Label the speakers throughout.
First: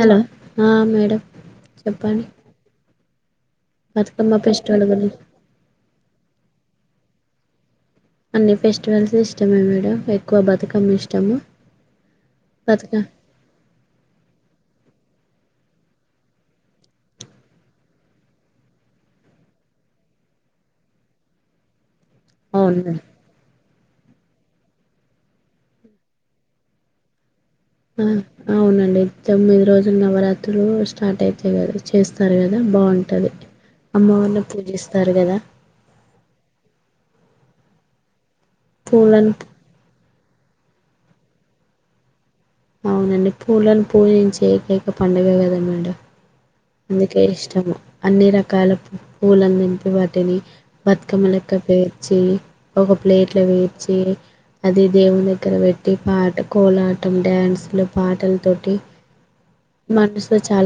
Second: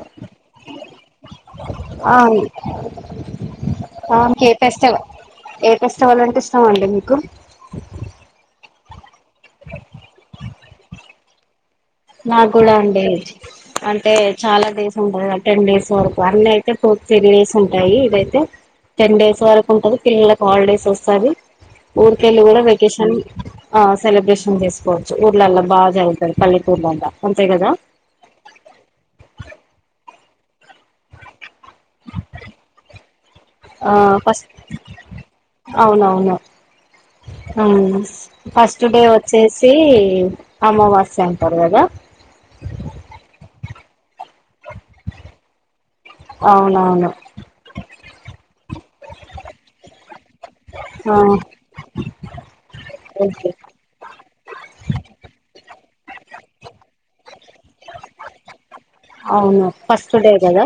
Speaker 1: Hello ఆ madam చెప్పండి
Speaker 2: ఆ
Speaker 1: బతుకమ్మ ఫెస్టివల్
Speaker 2: కేపెస్తె
Speaker 1: గురించి
Speaker 2: ఏకస్ చవలంటె ఇష్టమా అండి మీకు
Speaker 1: అన్ని ఫెస్ట్ ట్రాన్సిస్ట్ ఇష్టమే మేడం ఎక్కువ బ బతుకమ్మ ఇష్టమా
Speaker 2: నాక్కూడ అండి అంటే చాల డేస్ టెన్ డేస్ వరకు అన్నీ అయితే టూ త్రీ డేస్ ఉంటాయి ఇదయితే టెన్ డేస్ వరకు ఉంటది పిల్లలకు హాలిడేస్ వస్తాది ఊర్కెళ్ళ కూడ
Speaker 1: అవును మేడం
Speaker 2: వెకేషన్ ఆ సెలబ్రేషన్ చేసుకోవచ్చు ఊర్లళ్ళ బాగ జరుగుతది పల్లి చూద్దాం దా
Speaker 1: హుమ్ అవునండి తొమ్మిది రోజుల నవరాత్రి తురూ స్టార్ట్ అయింది చె చేస్తారు కదా బాగుంటుంది
Speaker 2: ఆ
Speaker 1: అమ్మవారిని
Speaker 2: ఫస్ట్
Speaker 1: పూజిస్తారు కదా
Speaker 2: అవును ఫస్ట్ డే
Speaker 1: పూలను
Speaker 2: వచ్చేసి అమావాస్య అంటార్ కదా
Speaker 1: అవునండి పూలను పూజించే ఏకైక పండుగ కదా మేడం
Speaker 2: అవునవును
Speaker 1: అందుకే ఇష్టము అన్ని రకాల పూలన్ తెంపి వాటిని
Speaker 2: ఆ
Speaker 1: బతుకమ్మ లెక్క పేర్చి ఒక ప్లేట్లొ
Speaker 2: ఓకే
Speaker 1: పేర్చి అది దేవుని దగ్గర పెట్టి పాట కోలాటం డ్యాన్స్లు పాటల తోటి
Speaker 2: అవును ఫస్ట్ డే కదా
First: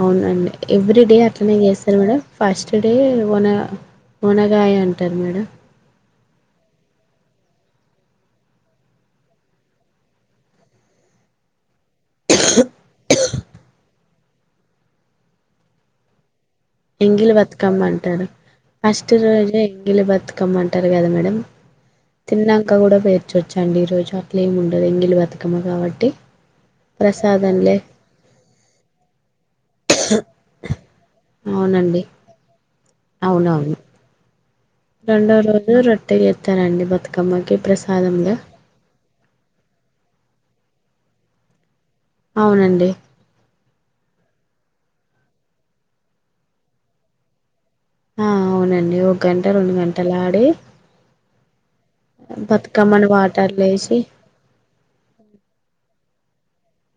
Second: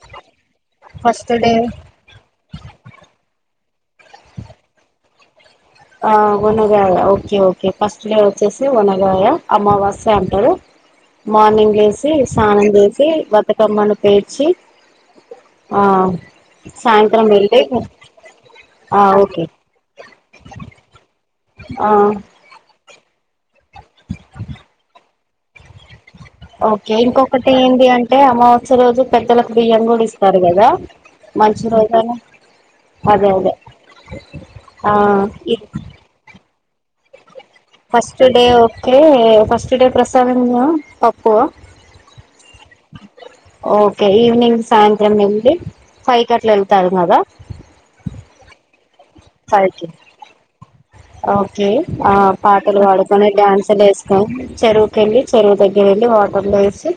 Speaker 1: అవునండి ఎవ్రీ డే అట్లనే చేస్తారు మేడం ఫాస్ట్ ఫస్ట్డే ఒన ఒనగాయ అంటారు మేడం
Speaker 2: ఆ ఒనగాయ ఓకే ఓకే ఫస్ట్ డే వచ్చేసి ఒనగాయ అమావాస్య అంటారు. మార్నింగ్ లే సి స్నానం చేసి బతుకమ్మను పేర్చి ఆ సాయంత్రం
Speaker 1: ఎంగిలి
Speaker 2: వెళ్ళి
Speaker 1: బతుకమ్మ అంటారు
Speaker 2: ఆ
Speaker 1: ఫస్ట్
Speaker 2: ఓకే
Speaker 1: రోజే ఎంగిలి బత్ కమ్మంటారు కదా మ్
Speaker 2: ఆ
Speaker 1: తిన్నాంక కూడా పేర్చొ చ్చండి ఈ రోజు అట్లలేం ఉండదు ఎంగిలి బ
Speaker 2: ఓకే ఇంకొకటి
Speaker 1: ప్రసాదంలే
Speaker 2: ఏంది అంటే అమావాస్య రోజు పెద్దలకు బియ్యం కూడా ఇస్తారు, కదా మంచి రోజు
Speaker 1: అవునండి.
Speaker 2: అని. అదే అదే
Speaker 1: అవునవును.
Speaker 2: ఆ
Speaker 1: రెండో
Speaker 2: ఇ
Speaker 1: రోజు రొట్టె చేతరండి Bathukamma
Speaker 2: first day okay అంటే ఫస్ట్ డే ప్రసాదం పప్పు
Speaker 1: అవునండి.
Speaker 2: ఓకే ఈవినింగ్ సాయంత్రం వెళ్ళి ఫైకట్ల వెళ్తావ్ కదా
Speaker 1: ఆ! అవునండి ఒక గంట
Speaker 2: ఫైవ్
Speaker 1: రెండు
Speaker 2: కి
Speaker 1: గంటలా ఆడే
Speaker 2: ఓకే ఆ పాటలు పాడుకొని డ్యాన్సులు
Speaker 1: వాటర్లేసి
Speaker 2: వేసుకొని చెరువుకెళ్ళి చెరువు దగ్గర వెళ్లి వాటర్లో వేసి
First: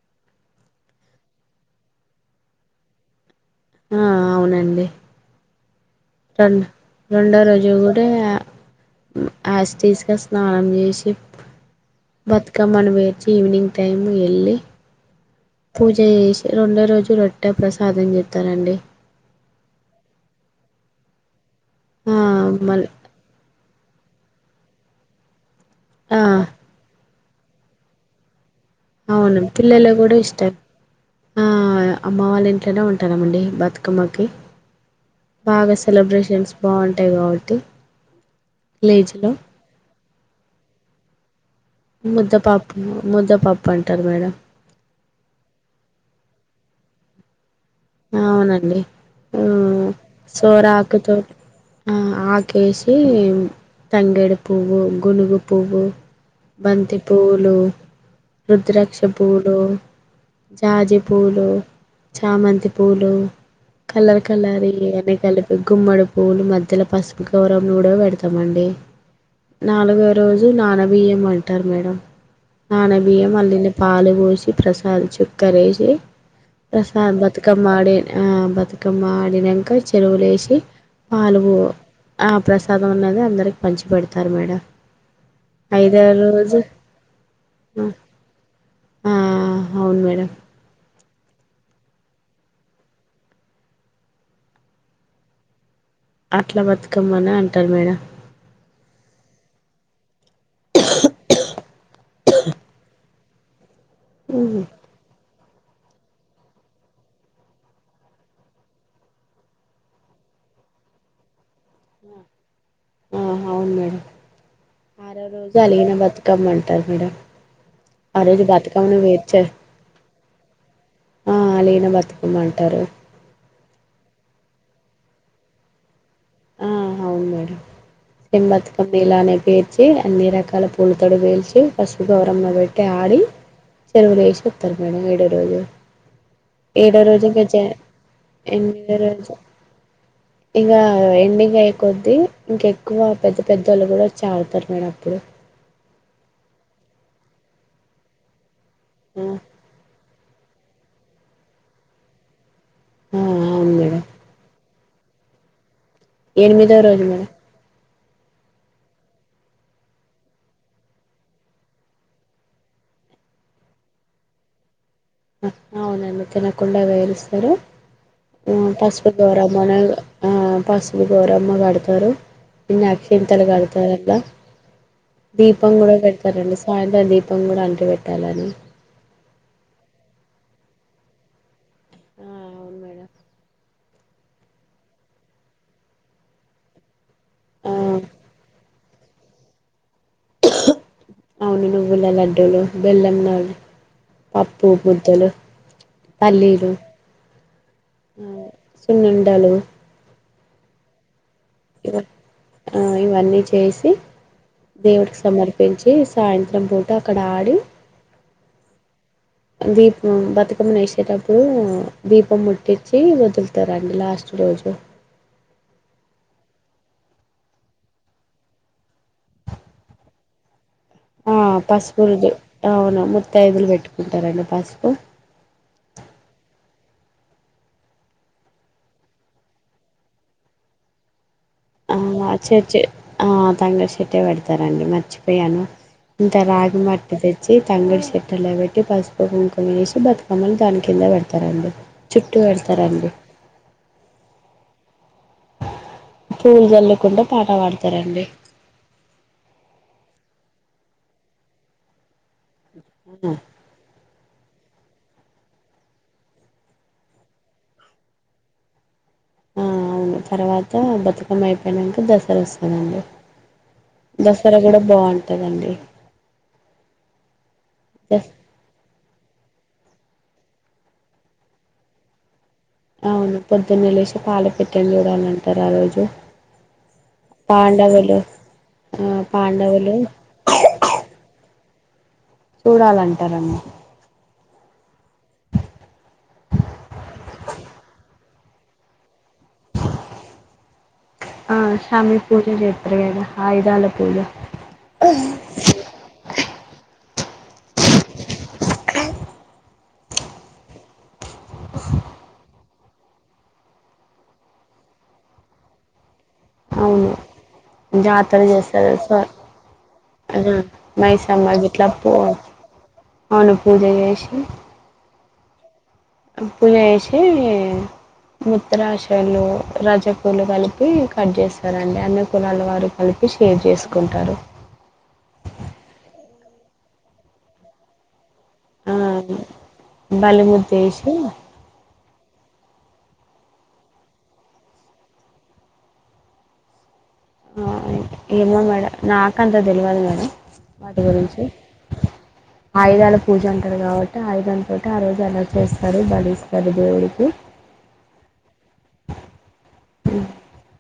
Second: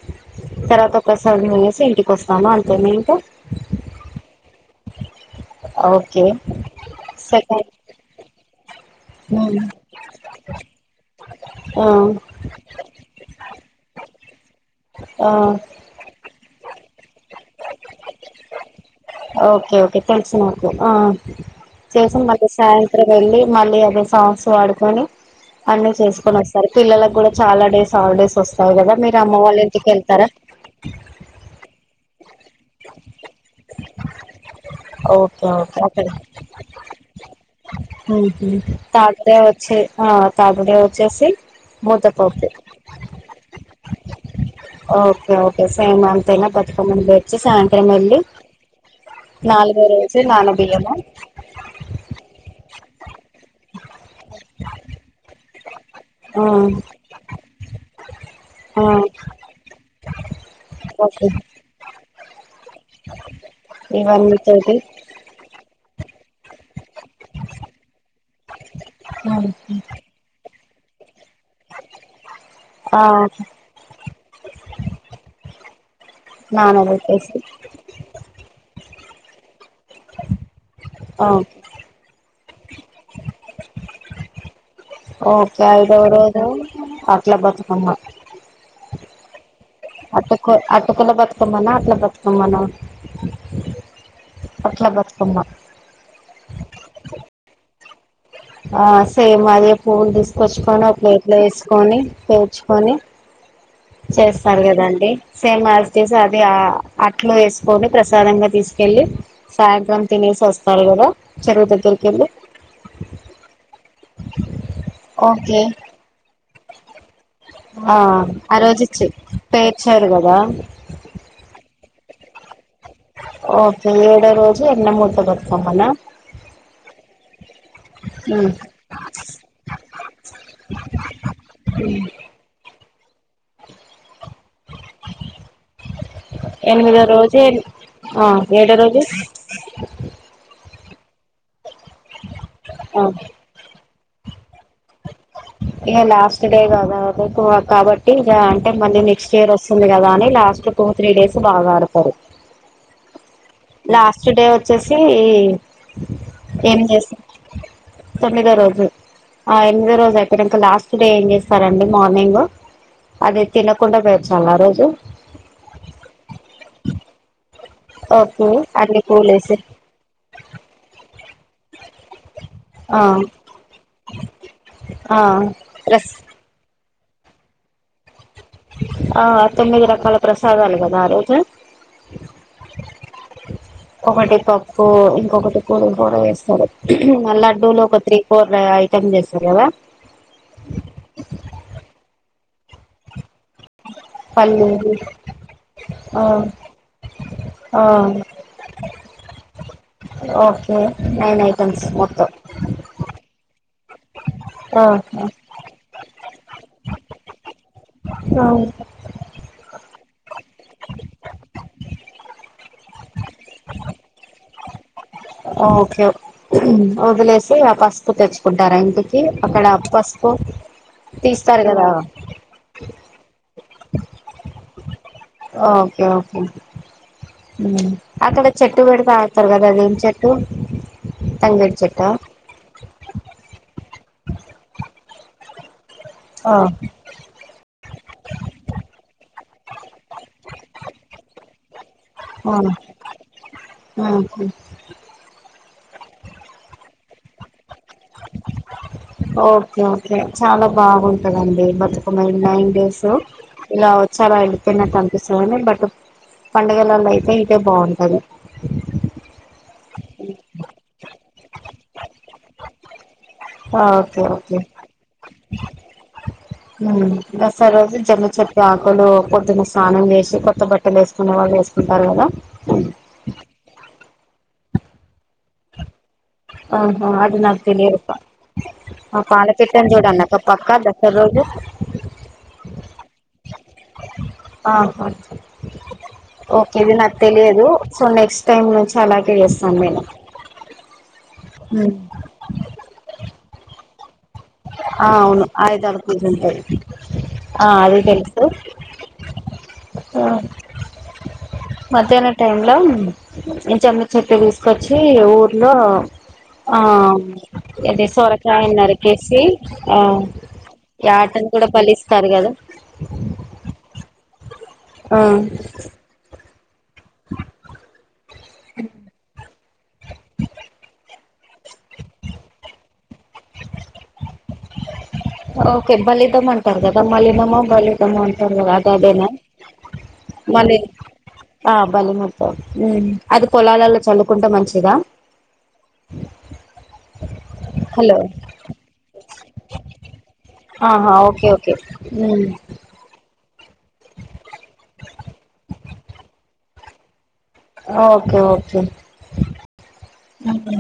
Speaker 2: తర్వాత ప్రసాదము వేసి ఇంటికి వస్తాము అంతే మీకు
Speaker 1: ఆ అవునం నండి
Speaker 2: ఓకే
Speaker 1: రెండో రెండో
Speaker 2: సెకండ్
Speaker 1: రోజు కూడా ఆస్ తీస్గా స్నానం చేసి
Speaker 2: ఆ
Speaker 1: బతుకమ్మను వేచి ఈవినింగ్ టైం వెళ్ళి
Speaker 2: ఆ
Speaker 1: పూజ చేసి రెండో రోజు రొట్టా ప్రసాదం చెస్తారండి.
Speaker 2: ఓకే ఓకే తెలుసు ఆ చేసి మళ్ళీ
Speaker 1: మళ్
Speaker 2: సాయంత్రం వెళ్ళి మళ్ళీ సాసు వాడుకోని అన్ని
Speaker 1: ఆ!
Speaker 2: చేసుకొని వస్తారు పిల్లలకి కూడా చాలా డేస్ హాలిడేస్ వస్త తావ్ కదా మీరు
Speaker 1: అవును.
Speaker 2: అమ్మ వాళ్ళ ఇంటికి
Speaker 1: పిల్లలకు గూడా
Speaker 2: వెళ్తారా
Speaker 1: ఇష్టం. అట్లనే ఉంటానమండి బతుకమ్మకి
Speaker 2: ఓకే
Speaker 1: బాగా
Speaker 2: ఓకే అక్కడ
Speaker 1: సెలబ్రేషన్స్ బాగుంటాయి కాబట్టి
Speaker 2: థర్డ్
Speaker 1: విలేజ్లో
Speaker 2: డే వచ్చే ఆ థర్డ్ డే వచ్చేసి ముత్తపప్పు
Speaker 1: ముద్దపప్పు ముద్దపప్పు అంటారు మేడం
Speaker 2: ఓకే ఓకే సేమ్ అంతనా పా సముండే చూసాన
Speaker 1: అవునండి ఆ
Speaker 2: రోజు
Speaker 1: సోర
Speaker 2: నానబియ్యము
Speaker 1: ఆకుతో ఆ ఆకేసి తంగేడి పువ్వు గునుగు పువ్వు
Speaker 2: ఆ
Speaker 1: బంతి పువ్వులు
Speaker 2: ఆ
Speaker 1: రుద్రాక్ష పువ్వులు జాజి
Speaker 2: ఓకే
Speaker 1: పూలు చామంతి పూలు కలర్
Speaker 2: ఇవన్నీ
Speaker 1: కలర్
Speaker 2: తోటి
Speaker 1: అయి అని కలిపి గుమ్మడ పువ్వులు మా ధ్యల పసుపు గౌరమ్మ కూడా పెడతాండి నాలుగో రోజు నా నా బియ్యం పెటారు మేడం నానా
Speaker 2: ఆ
Speaker 1: బియ్యం మల్లిని పాలు పోసి ప్రసాద్ చుక్కరేసి ప్రసాద
Speaker 2: నానబెట్టేసి
Speaker 1: వాడే ఆ బతు బతుకమ్మ ఆడినంక చెరువులేసి
Speaker 2: ఆ
Speaker 1: పాలు పో ఆ ప్రసాదం అన్నది అందరికి పంచి పెడతారు మేడం
Speaker 2: ఓకే ఐదావ రోజు అట్ల బతుకమ్మ
Speaker 1: ఆ అవును మేడం
Speaker 2: అటక అటుకుల బతుకమ్మనా అట్ల బ కామ్మనా అట్లా బతుకమ్మ
Speaker 1: అట్లా బతుకమ్మనా అంటారు మేడం
Speaker 2: ఆ సేమ్ అదే పూలు తీస కోచ్చుకొని ఒక ప్లేట్లో ఎసు కొని పేర్చుకొని చేస్తారు కదాండి సేమ్ యాజ్ ఇట్ ఈజ్అది అట్లు వేసుకొని ప్రసాదంగా తీసుకెళ్ళి సాయంత్రం తినేసి వస్తారు కదా చెరువు దగ్గరికి వెళ్ళి
Speaker 1: ఆ అవును మేడం ఆరో రోజు
Speaker 2: ఓకే
Speaker 1: అలిగిన బతుకమ్మ అంటారు మేడం
Speaker 2: ఆ
Speaker 1: ఆరోజు
Speaker 2: ఆ రోజు
Speaker 1: బతుకమ్ను
Speaker 2: చి
Speaker 1: పేర్చారు
Speaker 2: పేర్చారు కదా
Speaker 1: ఆ అలిగిన బత ఏమంటారు
Speaker 2: ఓకే ఏడో రోజు ఎన్న ముద్ద బతుకమ్మ నా
Speaker 1: ఆ అవ్ను మేడం ఏం బతుకమ్మ ఇలానే పేర్చి అన్ని రకాల పూలతోడు పేలిచ్చి పసుపు గౌరమ్మ పెట్టి తాడు చెరువులో ఏసి పుతరు మేడం ఏడో రోజు ఏడో రోజు కొచ్చి
Speaker 2: ఆ ఏడో
Speaker 1: ఎనిమిదో రోజు [unintelligible] [unintelligible] ఎండింగ్ అయ్యే కొద్ది ఇంక ఎక్కువ
Speaker 2: ఆ
Speaker 1: పెద్ద పెద్దవాళ్ళు కూడా వచ్చి ఆడ్తారు నేనప్పుడు
Speaker 2: ఇగ లాస్ట్ డే కదా ఎక్కువ కాబట్టి ఇగా అంటే
Speaker 1: ఆ
Speaker 2: మళ్ళీనెక్స్ట్ ఇయర్ వస్తుంది కదా అని లాస్ట్ టూ త్రీ డేస్ బాగ్ ఆడ్తారు
Speaker 1: అవును
Speaker 2: లాస్ట్ డే చేసి
Speaker 1: ఎనిమిదవ రోజు మే
Speaker 2: తొమ్మిదో రోజు ఆ ఎనిమిదో రోజు అయితే ఇంకా లాస్ట్ డే ఏం చేస్తారండి మార్నింగ్ అది తినకుండా పెర్చాలి ఆ రోజు
Speaker 1: అవునండి తినకుండా పేరుస్తారు
Speaker 2: ఓకే
Speaker 1: హ్మ్
Speaker 2: అన్ని
Speaker 1: పసుపు ద్వారా
Speaker 2: పూలేసి
Speaker 1: మొన్నగ్ ఆ పాసుబ్ గౌరమ్మ పాడుతా తరు ఇన్ని
Speaker 2: ఆ
Speaker 1: అక్షింతాలు కడతారాట్ల
Speaker 2: ఆ
Speaker 1: దీపం కూడా
Speaker 2: ప్రస్
Speaker 1: పెడతారండి సాయంత్రం ఇ దీపం కూడా అంటి పెెట్టాలని
Speaker 2: ఆ తొమ్మిది రకాల ప్రసాదాలు కదా ఆ రోజు
Speaker 1: ఆ అవును మేడం
Speaker 2: ఒకటి పప్పు ఇంకొకటి కూరలు కూడా వేస్తారు ఆ లడ్డూలు ఒక త్రీ ఫోర్ యి పనిచేస్తారు కదా
Speaker 1: అవును నువ్వుల లడ్డు లు బెల్లం నెయ్యి పప్పు
Speaker 2: పల్లి
Speaker 1: ముద్దలు
Speaker 2: ఆ
Speaker 1: పల్లీలు
Speaker 2: ఆ
Speaker 1: సున్నుండలు
Speaker 2: ఓకే నైన్ ఐటమ్స్
Speaker 1: ఇవ
Speaker 2: మొత్తం
Speaker 1: ఆ ఇవన్నీ చేసి
Speaker 2: ఆ
Speaker 1: దేవుడికి సమర్పించి సాయంత్రం పూట అక్కడ ఆడి
Speaker 2: అవున్
Speaker 1: దీపం బతుకమ్మని ఎసేటప్పుడు. దీపం ముట్టించి వదులుతారంండి లాస్ట్ రోజు.
Speaker 2: ఓకే వదిలేసి ఆ పసుపు తెచ్చుకుంటారా ఇంటికి. అక్కడ పసుపు
Speaker 1: ఆ
Speaker 2: తీస్తారు కదా
Speaker 1: పసుపురుదు అవును ముత్తైదువులు పెట్టుకుంటారండి పసుపు
Speaker 2: ఓకే ఓకే ఉమ్. అక్కడ చెట్టు పెడితే ఆడ్తారు కదా. అదేం చెట్టు తంగడి చెట్ట
Speaker 1: ఆ చర్చి ఆ తంగెడ్ చెట్టే పెడతారంండి. మర్చిపోయాను. ఇంత
Speaker 2: ఆ
Speaker 1: రాగి మట్టి తెచ్చి. తంగేడి సేట్టలేబేట్టి పసుపు, కుంకమ ఎసి బతుకమ్మలు దాని కింద పెడతారండి. చుట్టూ పెడతారంండి పూలు జళ్ళుకుంటా పాట పాడతారండి.
Speaker 2: ఓకే ఓకే చాలా బాగుంటదండి బత్ నైన్ నైన్ డేస్
Speaker 1: అవునా?
Speaker 2: ఇలా వచ్చి అలా ఏళ్ళి తిన్నటానీపిస్తోంది. బట్ పండుగలలో అయితే ఈటె బావుంటది.
Speaker 1: ఆ అవును తర్వాత బతుకమ్మ అయిపోయినంక. దసరా వస్తాదాండి.
Speaker 2: ఓకేఓకే ఊమ్ దసరా రోజు జమ్మే
Speaker 1: దస్
Speaker 2: చెట్టు ఆకులు పొద్దున స్నానం చేసి కొత్త బట్టలు ఏసుకునే వాళ్ళు ఏసుకుంటారు కదా.
Speaker 1: అవును పొద్దునేలేసి పాల పిట్టేన్ జూడాలన్
Speaker 2: ఆహా అది నాకు తెలియదక్క.
Speaker 1: పాండవులు
Speaker 2: ఆ పాలపిట్టన్ జూడల్నక్క పక్కా దసర్ రోజు.
Speaker 1: చూడాలంటారమ్మ
Speaker 2: ఆహా ఓకే ఇవీ నాకు తెలియదు. సో నెక్స్ట్ టైం నుంచి ఐ మేక్ ఎ సన్మెంట్
Speaker 1: ఆ శ్రమి పూజ చేతరుగాద ఆయుధాల పూజా
Speaker 2: ఆ అవును ఆయుధల పూజలు ఉంటాయ్. ఆ అది తెలుసు ఆ మధ్యాహ్నం టైం లో జమ్మి చెట్టు తీసుకొచ్చి ఊర్లో
Speaker 1: అవును
Speaker 2: ఆహ్ ఏది సొరకాయను నరిక్
Speaker 1: స అద
Speaker 2: యాటను
Speaker 1: మైసమ్మ
Speaker 2: కూడా
Speaker 1: ఇట్లా పో
Speaker 2: బలిస్తారు కదా
Speaker 1: అవును పూజ చేసి
Speaker 2: ఆ
Speaker 1: పూజ చేసి మూత్రాశయంలో రజకులు కలిపి కట్ చేస్ కదండి అన్ని కులాల వారు కలిపి షేర్ చేసుకుంటాడు
Speaker 2: తుమ్ అంటారు కదా మళ్ళీ నేమో బల్లి ఏమో అం మెున్న ఒక ఆట
Speaker 1: ఆ
Speaker 2: ఆడేన మొన్నే
Speaker 1: బలిముద్దేసి
Speaker 2: ఆమ్ బలముతో ఊ అది పొలాల్లలో చల్లుకుంటే మంచిదగా
Speaker 1: నా ఇంటికి ఏమో మేడం నాకంత తెలవదు మేడం వాటి
Speaker 2: ఆహా
Speaker 1: గురించి
Speaker 2: ఓకే ఓకే ఉమ్
Speaker 1: ఆయుధాల పూజ అం ఇక్కడ కాబట్టి ఆయుధాలు ఒకటి ఆ రోజు అలా చేస్తారు బలి అది దేవుడికి
Speaker 2: ఊహు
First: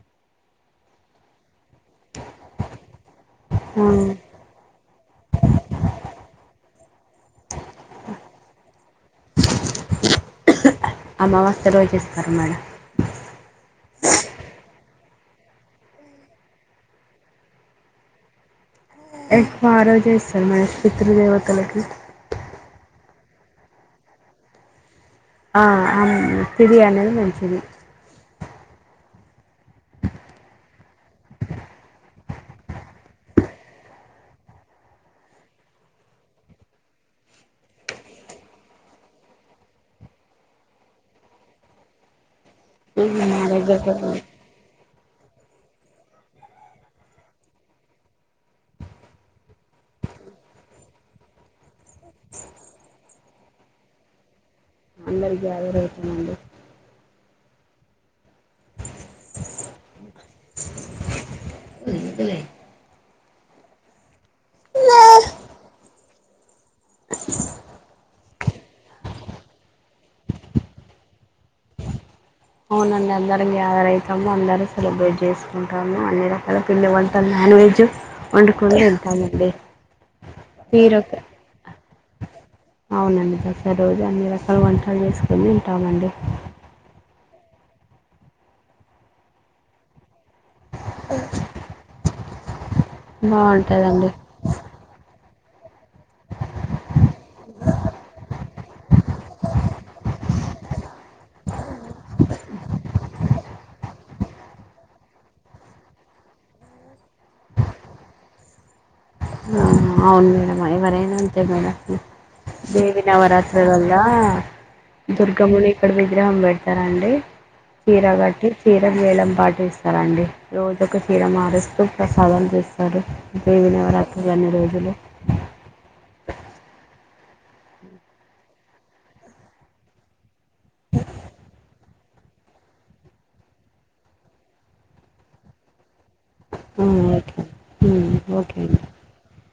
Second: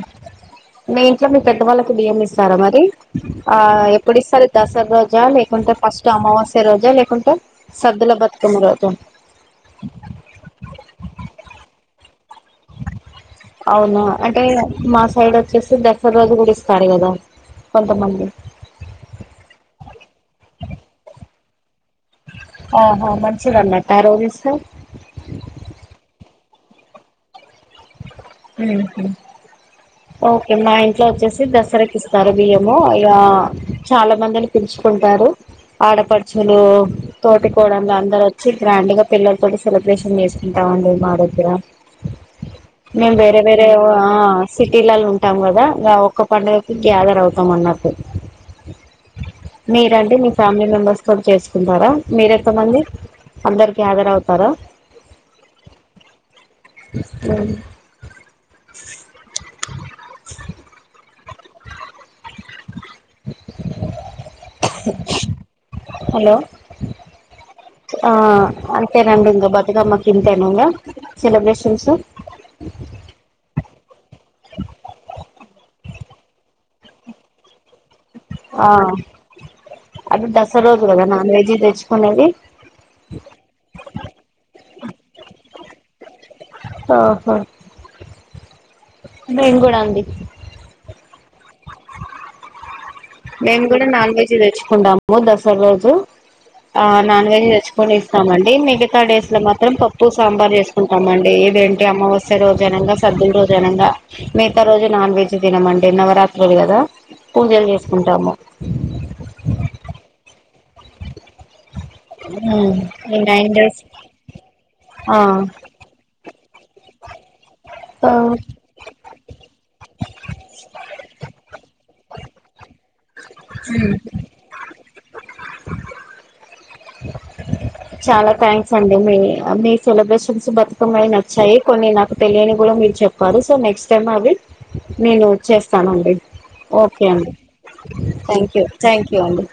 Speaker 2: మీ ఇంట్లో మీ పెద్దవాళ్ళకు బియ్యం ఇస్తారా మరి ఆ ఎప్పుడిస్తారు దసరా రోజు లేకుంట ఫస్ట్ అమావాస్య రోజా లేకుంట సద్దలో బతుకమ్మ రోజా
Speaker 1: అమావాస్య రోజు ఇస్త
Speaker 2: అవునా అంటే మా సైడ్ వచ్చేసి దసరా రోజు కుడ ఇస్తారు కదా కొంతమంది
Speaker 1: ఆ రోజే చేస్తారు మనస్ పితృ దేవతలకి
Speaker 2: ఆహా మంచిదన్నట్టు ఆ రోజు ఇస్తే
Speaker 1: ఆ ఆమ్ తిథి అనేది మంచిది
Speaker 2: ఊహు ఓకే మా ఇంట్లో వచ్చేసి దసరకి ఇస్తారు బియ్యము ఇ చాలా మందిని పిలుచుకుంటారు ఆడపడుచులు తోటికోడలు అందరు వచ్చి గ్రాండ్గా పిల్లలతో సెలబ్రేషన్ చేసుకుంటాంండి మా దగ్గర మేం
Speaker 1: ఇది మా
Speaker 2: వేరే వేరే
Speaker 1: దగ్గర
Speaker 2: ఆ
Speaker 1: కూడా
Speaker 2: పిలలు ఉంటాం కదా ఒక్క పడుగకి గ్యాదర్ అవుతాం అన్నట్ మీరంటే మీ ఫ్యామిలీ మెంబెర్స్ కూడా చేసుకుంటారా మీర ఎంత మంది అందరు గ్యాదర్ అవుతారా
Speaker 1: అందరూ గ్యాదర్ అవుతాం అండి
Speaker 2: [unintelligible] హలో ఆ అంతేనండి ఇం బతుకమ్మ కింతేను ఇంకా సెలబ్రేషన్స్
Speaker 1: అవునండి అందరం గ్యాదర్ అవుతాము అందరూ పిండివంటలు, నాన్‌వెజ్.
Speaker 2: ఆ అటు దస రోజు కదా
Speaker 1: మీరొక
Speaker 2: నాన్ వెజి తెచ్చుకునేది.
Speaker 1: అవునండి దసరా రోజు అన్ని రకాల వంటలు చేసుకుని ఉంటామండి
Speaker 2: ఆహా నేను కూడా అండి. మేము కూడా
Speaker 1: బాగుంటుందండి
Speaker 2: నాన్ వెజ్ తెచ్చుకుంటాము దసరా దాసర రోజు ఆ నాన్ వెజ్ తెచ్చుకొని ఇస్తామండి మిగతా డేస్ లో మాత్రం పప్పు సాంబార్ చేసుకుంటామండి ఏదేంటి అమావాస్య అన సర్దు రోజు అనగా మిగతా రోజు నాన్ వెజ్ తినమండి నవరాత్రులు కదా పూజలు చేస్త ఉంటాము
Speaker 1: అవును మేడంమ్ ఎవరైనా ఉంతే మేడం దేవి
Speaker 2: ఈ నైన్ డేస్
Speaker 1: నవరాత్రిలల్
Speaker 2: ఆ
Speaker 1: దుర్గమునిక్కడ బ గ్రాహం బెల్ ఇస్తడి చీర కట్టి చీర వేలం పాటి ఇస్తారండి రోజుక చీర మారుస్తూ ప్రసాదం చేస్తారు దేవి నవరాత్రులు అండి
Speaker 2: [unintelligible] చాలా థ్యాంక్స్ అండి మీ మీ సెలబ్రేషన్ బతుకమ్మవి నచ్చాయి. కొన్ని నాకు తెలియని కూడా మీరు చెప్పారు సో నెక్స్ట్ టైమ్ అవి నేనుచ్చస్తానండి. ఓకే అండి థ్యాంక్
Speaker 1: ఓకే
Speaker 2: యూ
Speaker 1: అండి
Speaker 2: థ్యాంక్ యూ అండి